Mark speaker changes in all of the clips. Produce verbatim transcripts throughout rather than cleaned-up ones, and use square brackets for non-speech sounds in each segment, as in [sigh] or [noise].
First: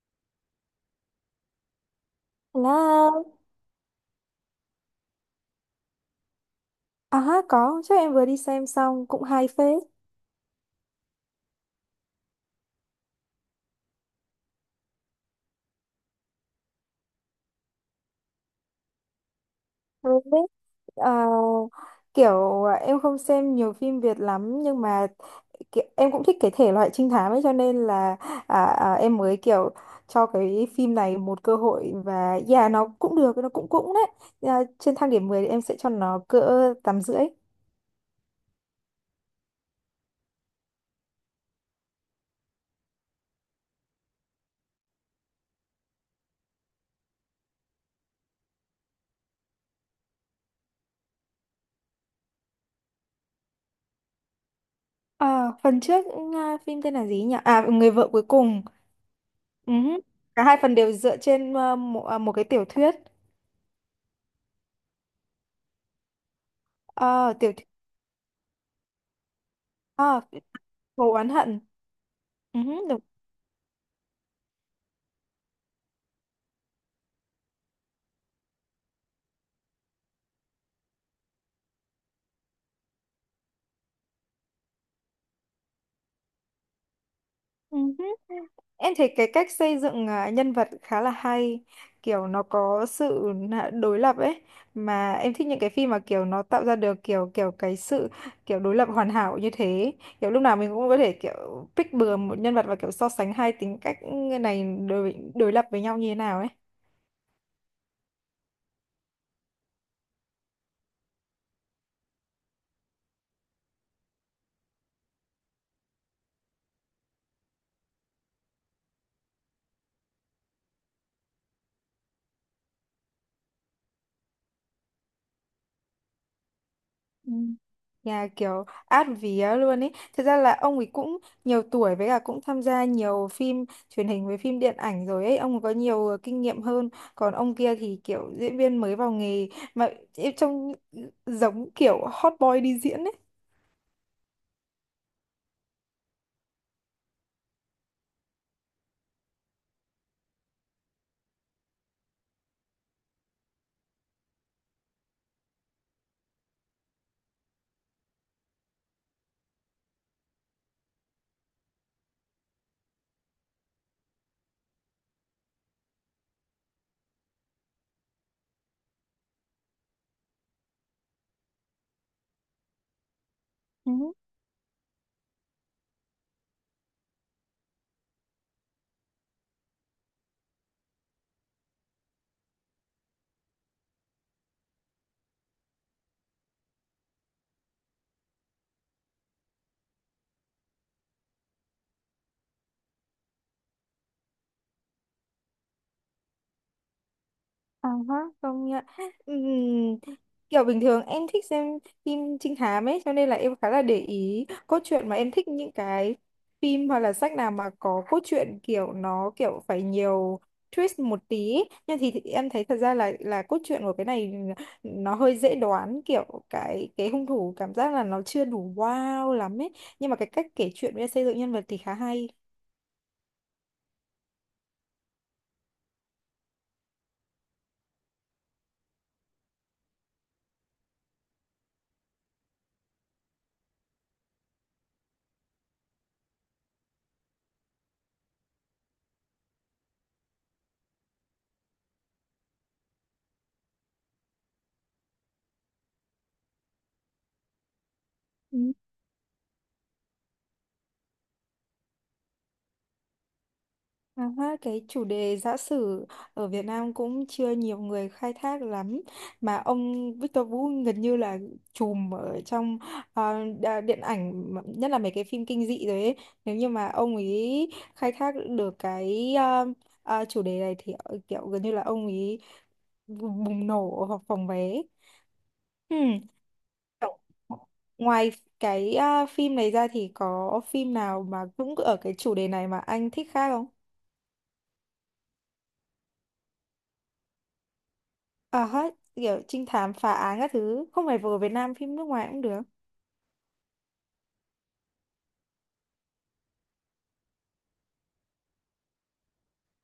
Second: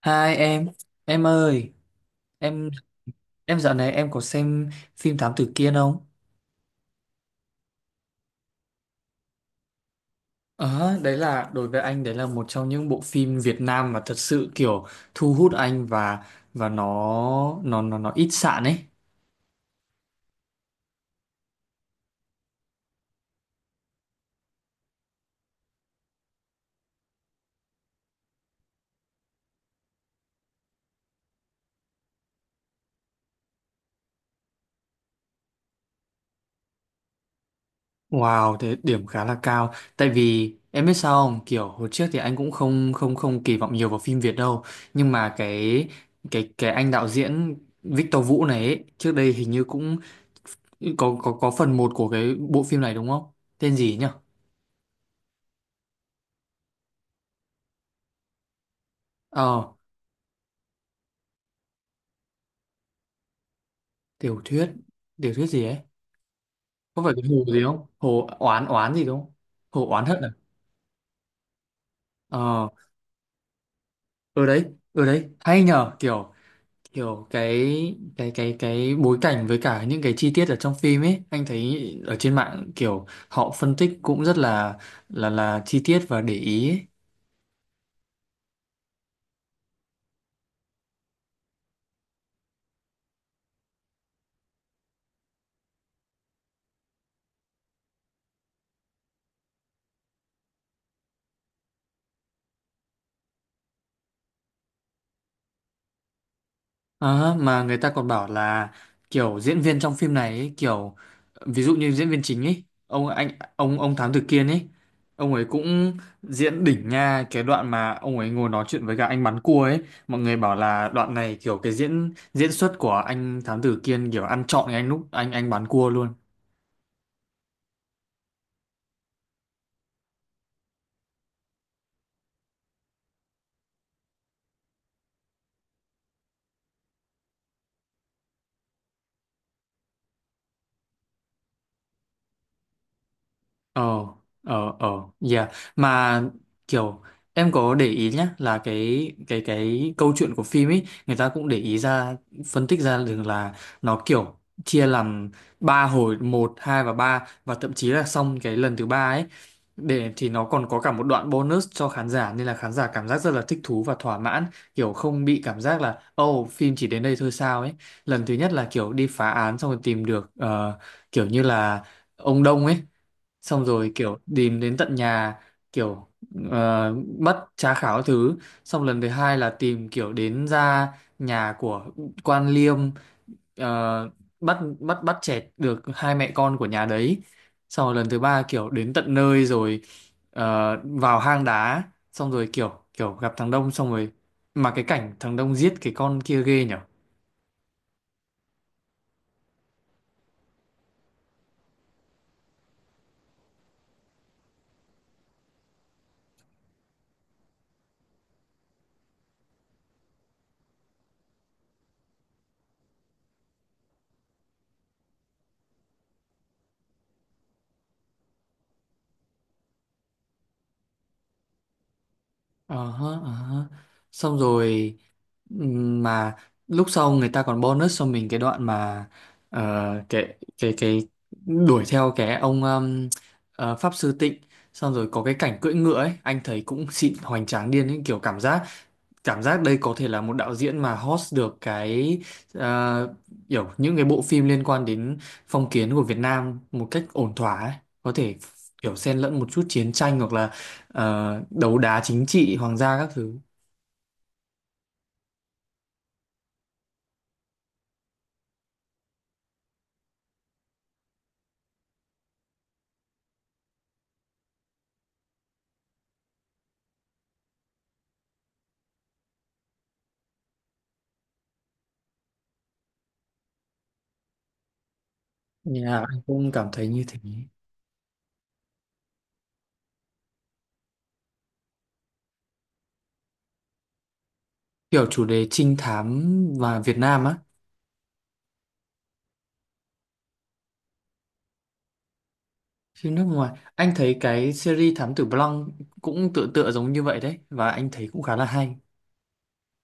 Speaker 1: Hai em, em ơi, em
Speaker 2: Là
Speaker 1: em dạo này em có xem phim Thám Tử Kiên không?
Speaker 2: à có chắc em vừa đi xem xong cũng hay phết.
Speaker 1: Ờ, đấy là đối với anh đấy là một trong những bộ phim Việt Nam mà thật sự kiểu thu hút anh và và nó nó nó nó ít sạn ấy.
Speaker 2: Rồi biết ờ, kiểu em không xem nhiều phim Việt lắm, nhưng mà kiểu, em cũng thích cái thể loại trinh thám ấy, cho nên là à, à, em mới kiểu cho cái phim này một cơ hội. Và yeah, nó cũng được, nó cũng cũng đấy. À, trên thang điểm mười thì em sẽ cho nó cỡ tám rưỡi.
Speaker 1: Wow, thế điểm khá là cao. Tại vì em biết sao không, kiểu hồi trước thì anh cũng không không không kỳ vọng nhiều vào phim Việt đâu, nhưng mà cái cái cái anh đạo diễn Victor Vũ này ấy, trước đây hình như cũng có có có phần một của cái bộ phim này đúng không? Tên gì nhỉ?
Speaker 2: À, phần trước, à, phim tên là gì nhỉ, à, người vợ cuối cùng.
Speaker 1: Ờ,
Speaker 2: Uh, cả hai phần đều dựa trên à, một, à, một cái tiểu thuyết.
Speaker 1: tiểu thuyết, tiểu thuyết gì ấy? Có phải cái
Speaker 2: Ờ,
Speaker 1: hồ
Speaker 2: tiểu
Speaker 1: gì không? Hồ oán oán gì đúng không? Hồ oán hận à?
Speaker 2: thuyết Vụ oán hận. Ừ,
Speaker 1: Ờ,
Speaker 2: đúng.
Speaker 1: ở đấy, ở đấy, hay nhờ, kiểu kiểu cái cái cái cái bối cảnh với cả những cái chi tiết ở trong phim ấy, anh thấy ở trên mạng kiểu họ phân tích cũng rất là là là chi tiết và để ý ấy.
Speaker 2: Ừ, em thấy cái cách xây dựng à, nhân vật khá là hay, kiểu nó có sự nạ- đối lập ấy, mà em thích những cái phim mà kiểu nó tạo ra được kiểu kiểu cái sự kiểu đối lập hoàn hảo như thế. Kiểu lúc nào mình cũng có thể kiểu pick bừa một nhân vật và kiểu so sánh hai tính cách, ừ, này đối đối lập với nhau như thế nào ấy.
Speaker 1: Ờ, mà người ta còn bảo là kiểu diễn viên trong phim này ấy, kiểu ví dụ như diễn viên chính ấy ông anh ông ông Thám Tử Kiên ấy ông ấy cũng diễn đỉnh nha cái đoạn mà ông ấy ngồi nói chuyện với cả anh bán cua ấy mọi người bảo là đoạn này kiểu cái diễn diễn xuất của anh Thám Tử Kiên kiểu ăn trọn cái anh lúc anh anh bán cua luôn.
Speaker 2: Ừ. Nhà kiểu át vía luôn ấy. Thật ra là ông ấy cũng nhiều tuổi, với cả cũng tham gia nhiều phim truyền hình với phim điện ảnh rồi ấy. Ông ấy có nhiều ờ, kinh nghiệm hơn. Còn ông kia thì kiểu diễn viên mới vào nghề, mà trông giống kiểu hot boy đi diễn ấy.
Speaker 1: Ờ, ờ, ờ, yeah. Mà kiểu em có để ý nhá là cái cái cái câu chuyện của phim ấy người ta cũng để ý ra phân tích ra được là nó kiểu chia làm ba hồi một hai và ba và thậm chí là xong cái lần thứ ba ấy để thì nó còn có cả một đoạn bonus cho khán giả nên là khán giả cảm giác rất là thích thú và thỏa mãn kiểu không bị cảm giác là oh phim chỉ đến đây thôi sao ấy lần thứ nhất là kiểu đi phá án xong rồi tìm được ờ, kiểu như là ông Đông ấy xong rồi
Speaker 2: Ừ.
Speaker 1: kiểu tìm đến tận nhà kiểu ờ, bắt tra khảo các thứ xong lần thứ hai là tìm kiểu đến ra nhà của quan liêm, ờ, bắt bắt bắt chẹt được hai mẹ con của nhà đấy xong rồi lần thứ ba kiểu đến tận nơi rồi ờ, vào hang đá xong rồi kiểu kiểu gặp thằng Đông xong rồi mà cái cảnh thằng Đông giết cái con kia ghê nhở.
Speaker 2: À, hả, công nhận. Ừm, Kiểu bình thường em thích xem phim trinh thám ấy, cho nên là em khá là để ý cốt truyện, mà em thích những cái phim hoặc là sách nào mà có cốt truyện kiểu nó kiểu phải nhiều twist một tí ấy. Nhưng thì, thì em thấy thật ra là là cốt truyện của cái này nó hơi dễ đoán, kiểu cái cái hung thủ cảm giác là nó chưa đủ wow lắm ấy. Nhưng mà cái cách kể chuyện với xây dựng nhân vật thì khá hay.
Speaker 1: Ờ hớ, ờ hớ, xong rồi. Ừm, mà lúc sau người ta còn bonus cho mình cái đoạn mà ờ, cái cái cái đuổi theo cái ông um, ờ, pháp sư Tịnh xong rồi có cái cảnh cưỡi ngựa ấy anh thấy cũng [laughs] xịn hoành tráng điên ấy kiểu cảm giác cảm giác đây có thể là một đạo diễn mà host được cái ờ, kiểu những cái bộ phim liên quan đến phong kiến của Việt Nam một cách ổn thỏa ấy có thể kiểu xen lẫn một chút chiến tranh hoặc là ờ, đấu đá chính trị hoàng gia các thứ.
Speaker 2: À, ha, cái chủ đề giã sử ở Việt Nam cũng chưa nhiều người khai thác lắm, mà ông Victor Vũ gần như là trùm ở trong, ờ, đa- điện ảnh mà, nhất là mấy cái phim kinh dị rồi ấy. Nếu như mà ông ấy khai thác được cái ờ, ờ, chủ đề này thì, ờ, kiểu gần như là ông ấy bùng nổ hoặc phòng vé.
Speaker 1: Nhà
Speaker 2: Hmm.
Speaker 1: anh cũng cảm thấy như thế.
Speaker 2: Kiểu, ngoài cái ờ, phim này ra thì có phim nào mà cũng ở cái chủ đề này mà anh thích khác không?
Speaker 1: Kiểu chủ đề trinh thám và Việt Nam á,
Speaker 2: Ờ hết kiểu trinh thám phá án các thứ, không phải vừa Việt Nam, phim nước ngoài cũng được.
Speaker 1: phim nước ngoài anh thấy cái series Thám Tử Blanc cũng tựa tựa giống như vậy đấy và anh thấy cũng khá là hay.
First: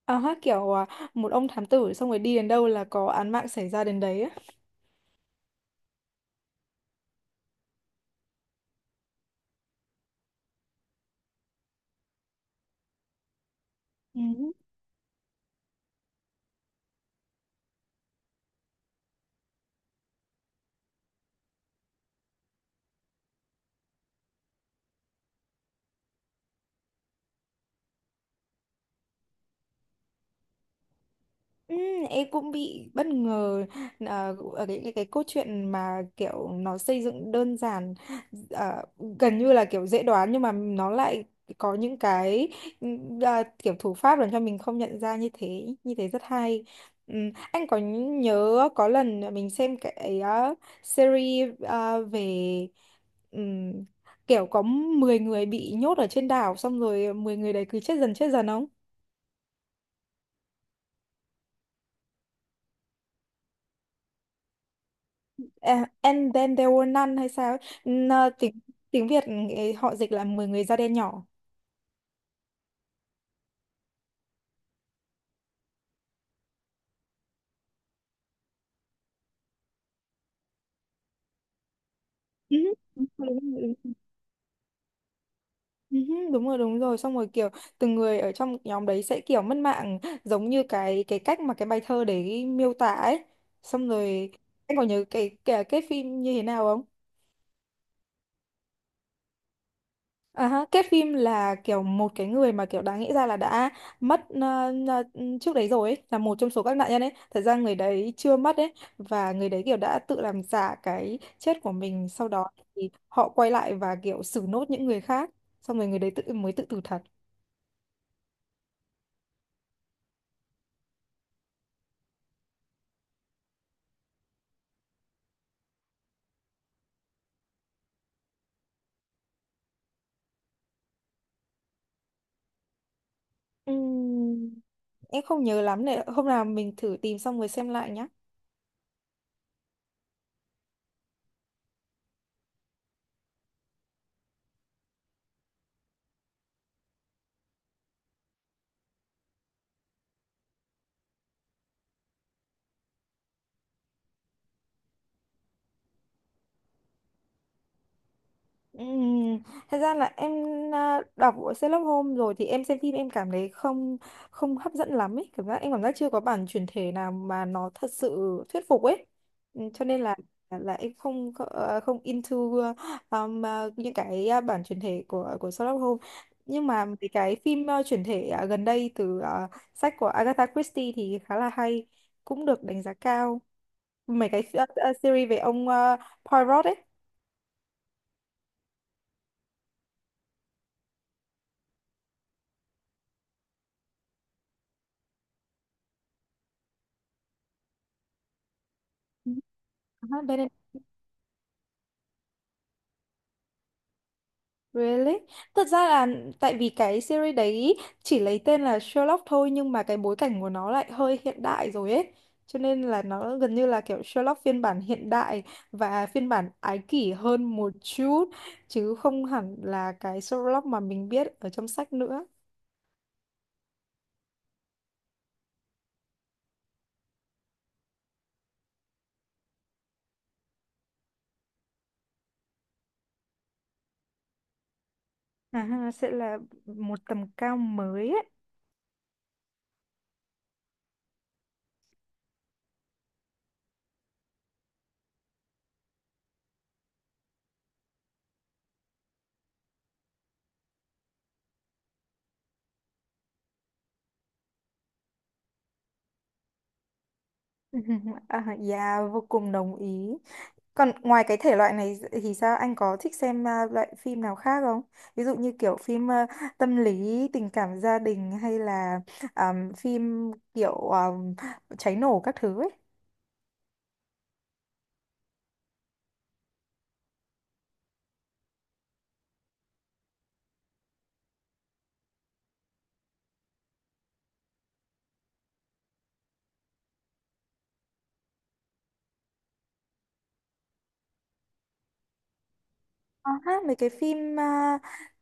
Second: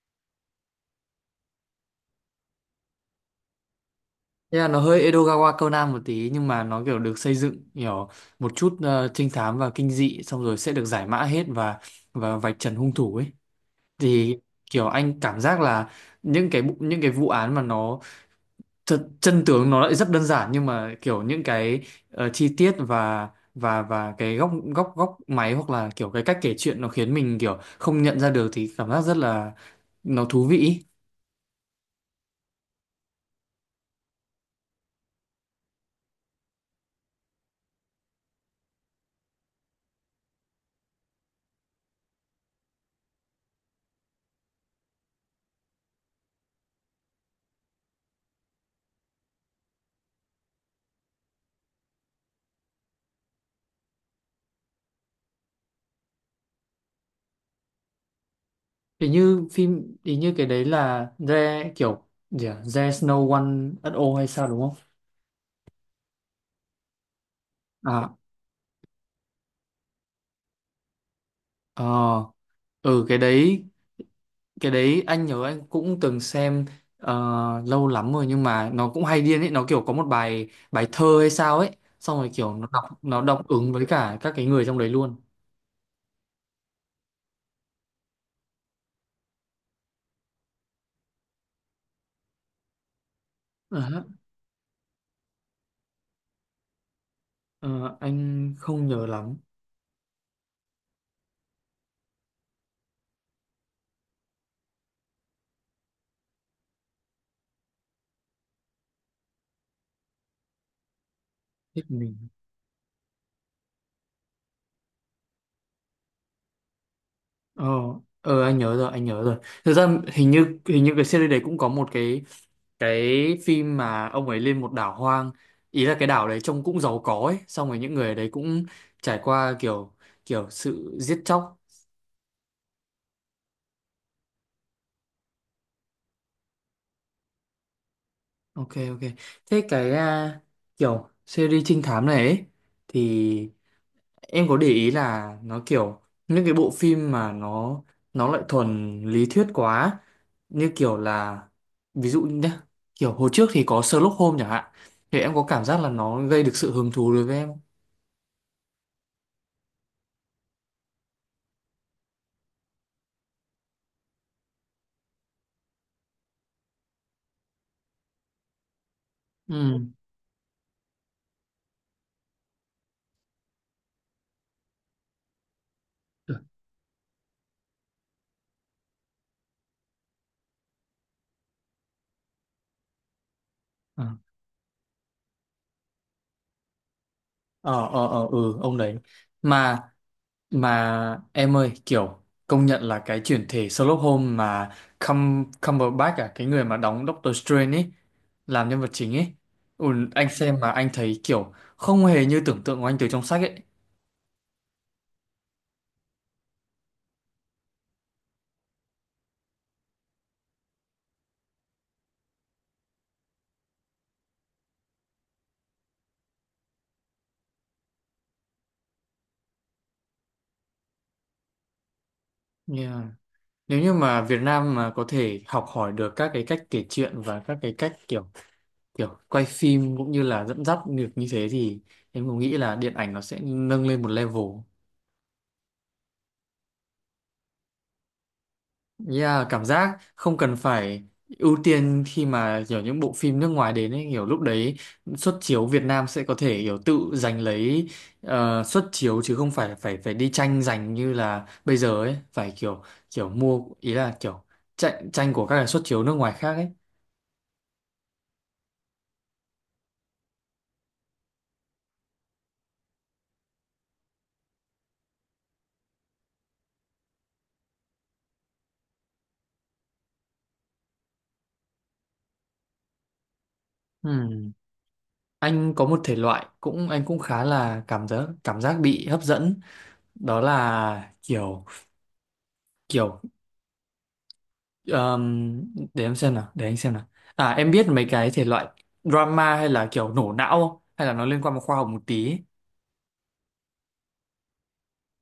Speaker 2: Ờ hết kiểu à, một ông thám tử xong rồi đi đến đâu là có án mạng xảy ra đến đấy á.
Speaker 1: Thế là nó hơi Edogawa Conan một tí nhưng mà nó kiểu được xây dựng kiểu một chút ờ, trinh thám và kinh dị xong rồi sẽ được giải mã hết và và vạch trần hung thủ ấy
Speaker 2: Ừ.
Speaker 1: thì kiểu anh cảm giác là những cái bu- những cái vụ án mà nó Thật, chân tướng nó lại rất đơn giản nhưng mà kiểu những cái ờ, chi tiết và và và cái góc góc góc máy hoặc là kiểu cái cách kể chuyện nó khiến mình kiểu không nhận ra được thì cảm giác rất là nó thú vị ý.
Speaker 2: Ừ, em cũng bị bất ngờ ờ, ở cái, cái cái cốt truyện mà kiểu nó xây dựng đơn giản, ờ, gần như là kiểu dễ đoán, nhưng mà nó lại có những cái, ừ, à, kiểu thủ pháp làm cho mình không nhận ra, như thế như thế rất hay. Ừ, anh có nhớ có lần mình xem cái ờ, series ờ, về, ừm, kiểu có mười người bị nhốt ở trên đảo xong rồi mười người đấy cứ chết dần chết dần không?
Speaker 1: Thì như phim thì như cái đấy là The kiểu gì à? There's no one at all hay sao đúng không?
Speaker 2: À, and then there were none hay sao ấy.
Speaker 1: À,
Speaker 2: N- tiếng, tiếng Việt ấy, họ dịch là mười người da đen nhỏ.
Speaker 1: ờ, ừ, cái đấy cái đấy anh nhớ anh cũng từng xem ờ, lâu lắm rồi nhưng mà nó cũng hay điên ấy nó kiểu có một bài bài thơ hay sao ấy xong rồi kiểu
Speaker 2: Ừ,
Speaker 1: nó đọc
Speaker 2: đúng
Speaker 1: nó
Speaker 2: rồi,
Speaker 1: đọc
Speaker 2: đúng
Speaker 1: ứng với
Speaker 2: rồi.
Speaker 1: cả các cái người trong đấy luôn.
Speaker 2: Ừ, đúng rồi đúng rồi, xong rồi kiểu từng người ở trong nhóm đấy sẽ kiểu mất mạng giống như cái cái cách mà cái bài thơ đấy miêu tả ấy,
Speaker 1: Ờ,
Speaker 2: xong
Speaker 1: hả?
Speaker 2: rồi anh còn nhớ cái cái, cái phim như thế nào.
Speaker 1: Ờ, anh không nhớ lắm
Speaker 2: À, ha, kết phim là kiểu một cái người mà kiểu đáng nghĩ ra là đã mất ờ, ờ, trước đấy rồi ấy, là một trong số các nạn nhân ấy. Thật ra người đấy chưa mất ấy, và người đấy kiểu đã tự làm giả cái chết của
Speaker 1: thích
Speaker 2: mình.
Speaker 1: mình.
Speaker 2: Sau đó thì họ quay lại và kiểu xử nốt những người khác. Xong rồi người đấy tự mới tự tử thật.
Speaker 1: Ờ, ờ, anh nhớ rồi anh nhớ rồi, thực ra hình như hình như cái series đấy cũng có một cái cái phim mà ông ấy lên một đảo hoang ý là cái đảo đấy trông cũng giàu có ấy xong rồi những người ở đấy cũng trải qua kiểu kiểu sự giết chóc.
Speaker 2: Ừm, em không nhớ lắm này. Hôm nào mình thử tìm xong rồi xem lại nhá.
Speaker 1: Ok, ok. Thế cái à, kiểu series trinh thám này ấy, thì em có để ý là nó kiểu những cái bộ phim mà nó nó lại thuần lý thuyết quá như kiểu là ví dụ nhé kiểu hồi trước thì có Sherlock Holmes chẳng hạn thì em có cảm giác là nó gây được sự hứng thú đối với em không?
Speaker 2: Ừm, thật ra là em à, đọc của Sherlock Holmes rồi thì em xem phim em cảm thấy không không hấp dẫn lắm ấy, cảm giác em cảm giác chưa có bản chuyển thể nào mà nó thật sự thuyết phục ấy. Ừm,
Speaker 1: Ừ.
Speaker 2: cho nên là là em không có, ờ, không into um, à, những cái à, bản chuyển thể của của Sherlock Holmes.
Speaker 1: Được.
Speaker 2: Nhưng mà mấy cái phim à, chuyển thể, à, gần đây từ à, sách của Agatha Christie thì khá là hay, cũng được đánh giá cao.
Speaker 1: À.
Speaker 2: Mấy cái à, à, series về ông à, Poirot ấy.
Speaker 1: Ờ, ờ, ờ, ừ, ông đấy mà mà em ơi kiểu công nhận là cái chuyển thể Sherlock Holmes mà Cum Cumberbatch à cái người mà đóng Doctor Strange ấy làm nhân vật chính ấy
Speaker 2: Ừ.
Speaker 1: ừ, anh xem mà anh thấy kiểu không hề như tưởng tượng của anh từ trong sách ấy.
Speaker 2: Really? Thật ra là tại vì cái series đấy chỉ lấy tên là Sherlock thôi, nhưng mà cái bối cảnh của nó lại hơi hiện đại rồi ấy. Cho nên là nó gần như là kiểu Sherlock phiên bản hiện đại và phiên bản ái kỷ hơn một chút, chứ không hẳn là cái Sherlock mà mình biết ở trong sách nữa.
Speaker 1: Yeah. Nếu như mà Việt Nam mà có thể học hỏi được các cái cách kể chuyện và các cái cách kiểu kiểu quay phim cũng như là dẫn dắt được như thế thì em cũng nghĩ là điện ảnh nó sẽ nâng lên một level.
Speaker 2: À, ha, sẽ là một tầm cao mới ấy.
Speaker 1: Yeah, cảm giác không cần phải ưu tiên khi mà kiểu những bộ phim nước ngoài đến ấy, kiểu lúc đấy xuất chiếu Việt Nam sẽ có thể kiểu tự giành lấy ờ, suất chiếu chứ không phải phải phải đi tranh giành như là bây giờ ấy, phải kiểu kiểu mua ý là kiểu tranh tranh của các cái xuất chiếu nước ngoài khác ấy.
Speaker 2: [laughs] À, yeah, vô cùng đồng ý. Còn ngoài cái thể loại này thì sao, anh có thích xem à, loại phim nào khác không? Ví dụ như kiểu phim à, tâm lý, tình cảm gia đình, hay là àm, phim kiểu àm, cháy nổ các thứ ấy.
Speaker 1: Ừm, Anh có một thể loại cũng anh cũng khá là cảm giác cảm giác bị hấp dẫn đó là kiểu kiểu Ờm, để em xem nào, để anh xem nào. À em biết mấy cái thể loại drama hay là kiểu nổ não không? Hay là nó liên quan một khoa học một tí ấy?
Speaker 2: Có hát mấy cái phim à,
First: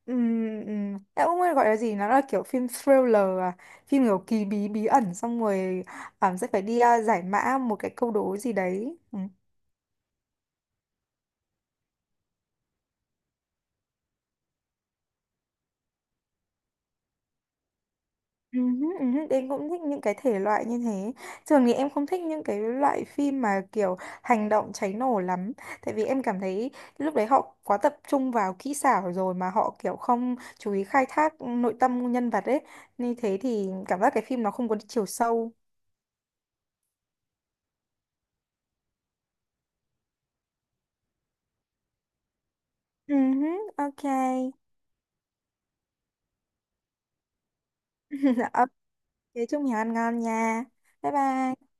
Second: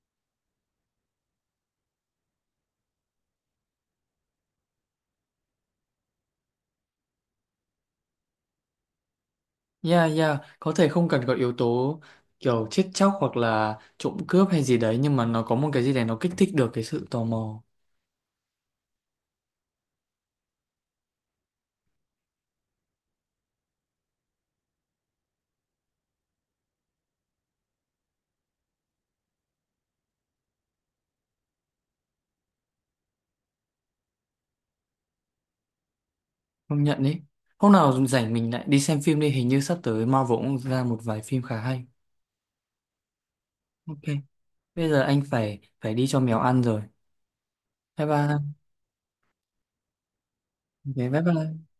Speaker 2: ừm, ừm, em không biết gọi là gì, nó là kiểu phim thriller, à, phim kiểu kỳ bí bí ẩn, xong rồi àm, sẽ phải đi à, giải mã một cái câu đố gì đấy. Ừ.
Speaker 1: Yeah, yeah, có thể không cần có yếu tố kiểu chết chóc hoặc là trộm cướp hay gì đấy nhưng mà nó có một cái gì đấy nó kích thích được cái sự tò mò.
Speaker 2: Ừ, hứ, ừ, hứ, em cũng thích những cái thể loại như thế. Thường thì em không thích những cái loại phim mà kiểu hành động cháy nổ lắm. Tại vì em cảm thấy lúc đấy họ quá tập trung vào kỹ xảo rồi, mà họ kiểu không chú ý khai thác nội tâm nhân vật ấy. Như thế thì cảm giác cái phim nó không có chiều sâu.
Speaker 1: Công nhận đấy. Hôm nào rảnh mình lại đi xem phim đi, hình như sắp tới Marvel cũng ra một vài phim khá hay.
Speaker 2: Ừ, hứ,
Speaker 1: Ok,
Speaker 2: ok.
Speaker 1: bây giờ anh phải phải đi cho mèo ăn rồi. Bye bye.
Speaker 2: [laughs] Ok, chúc mình ăn ngon nha.
Speaker 1: Ok,
Speaker 2: Bye
Speaker 1: bye bye.
Speaker 2: bye.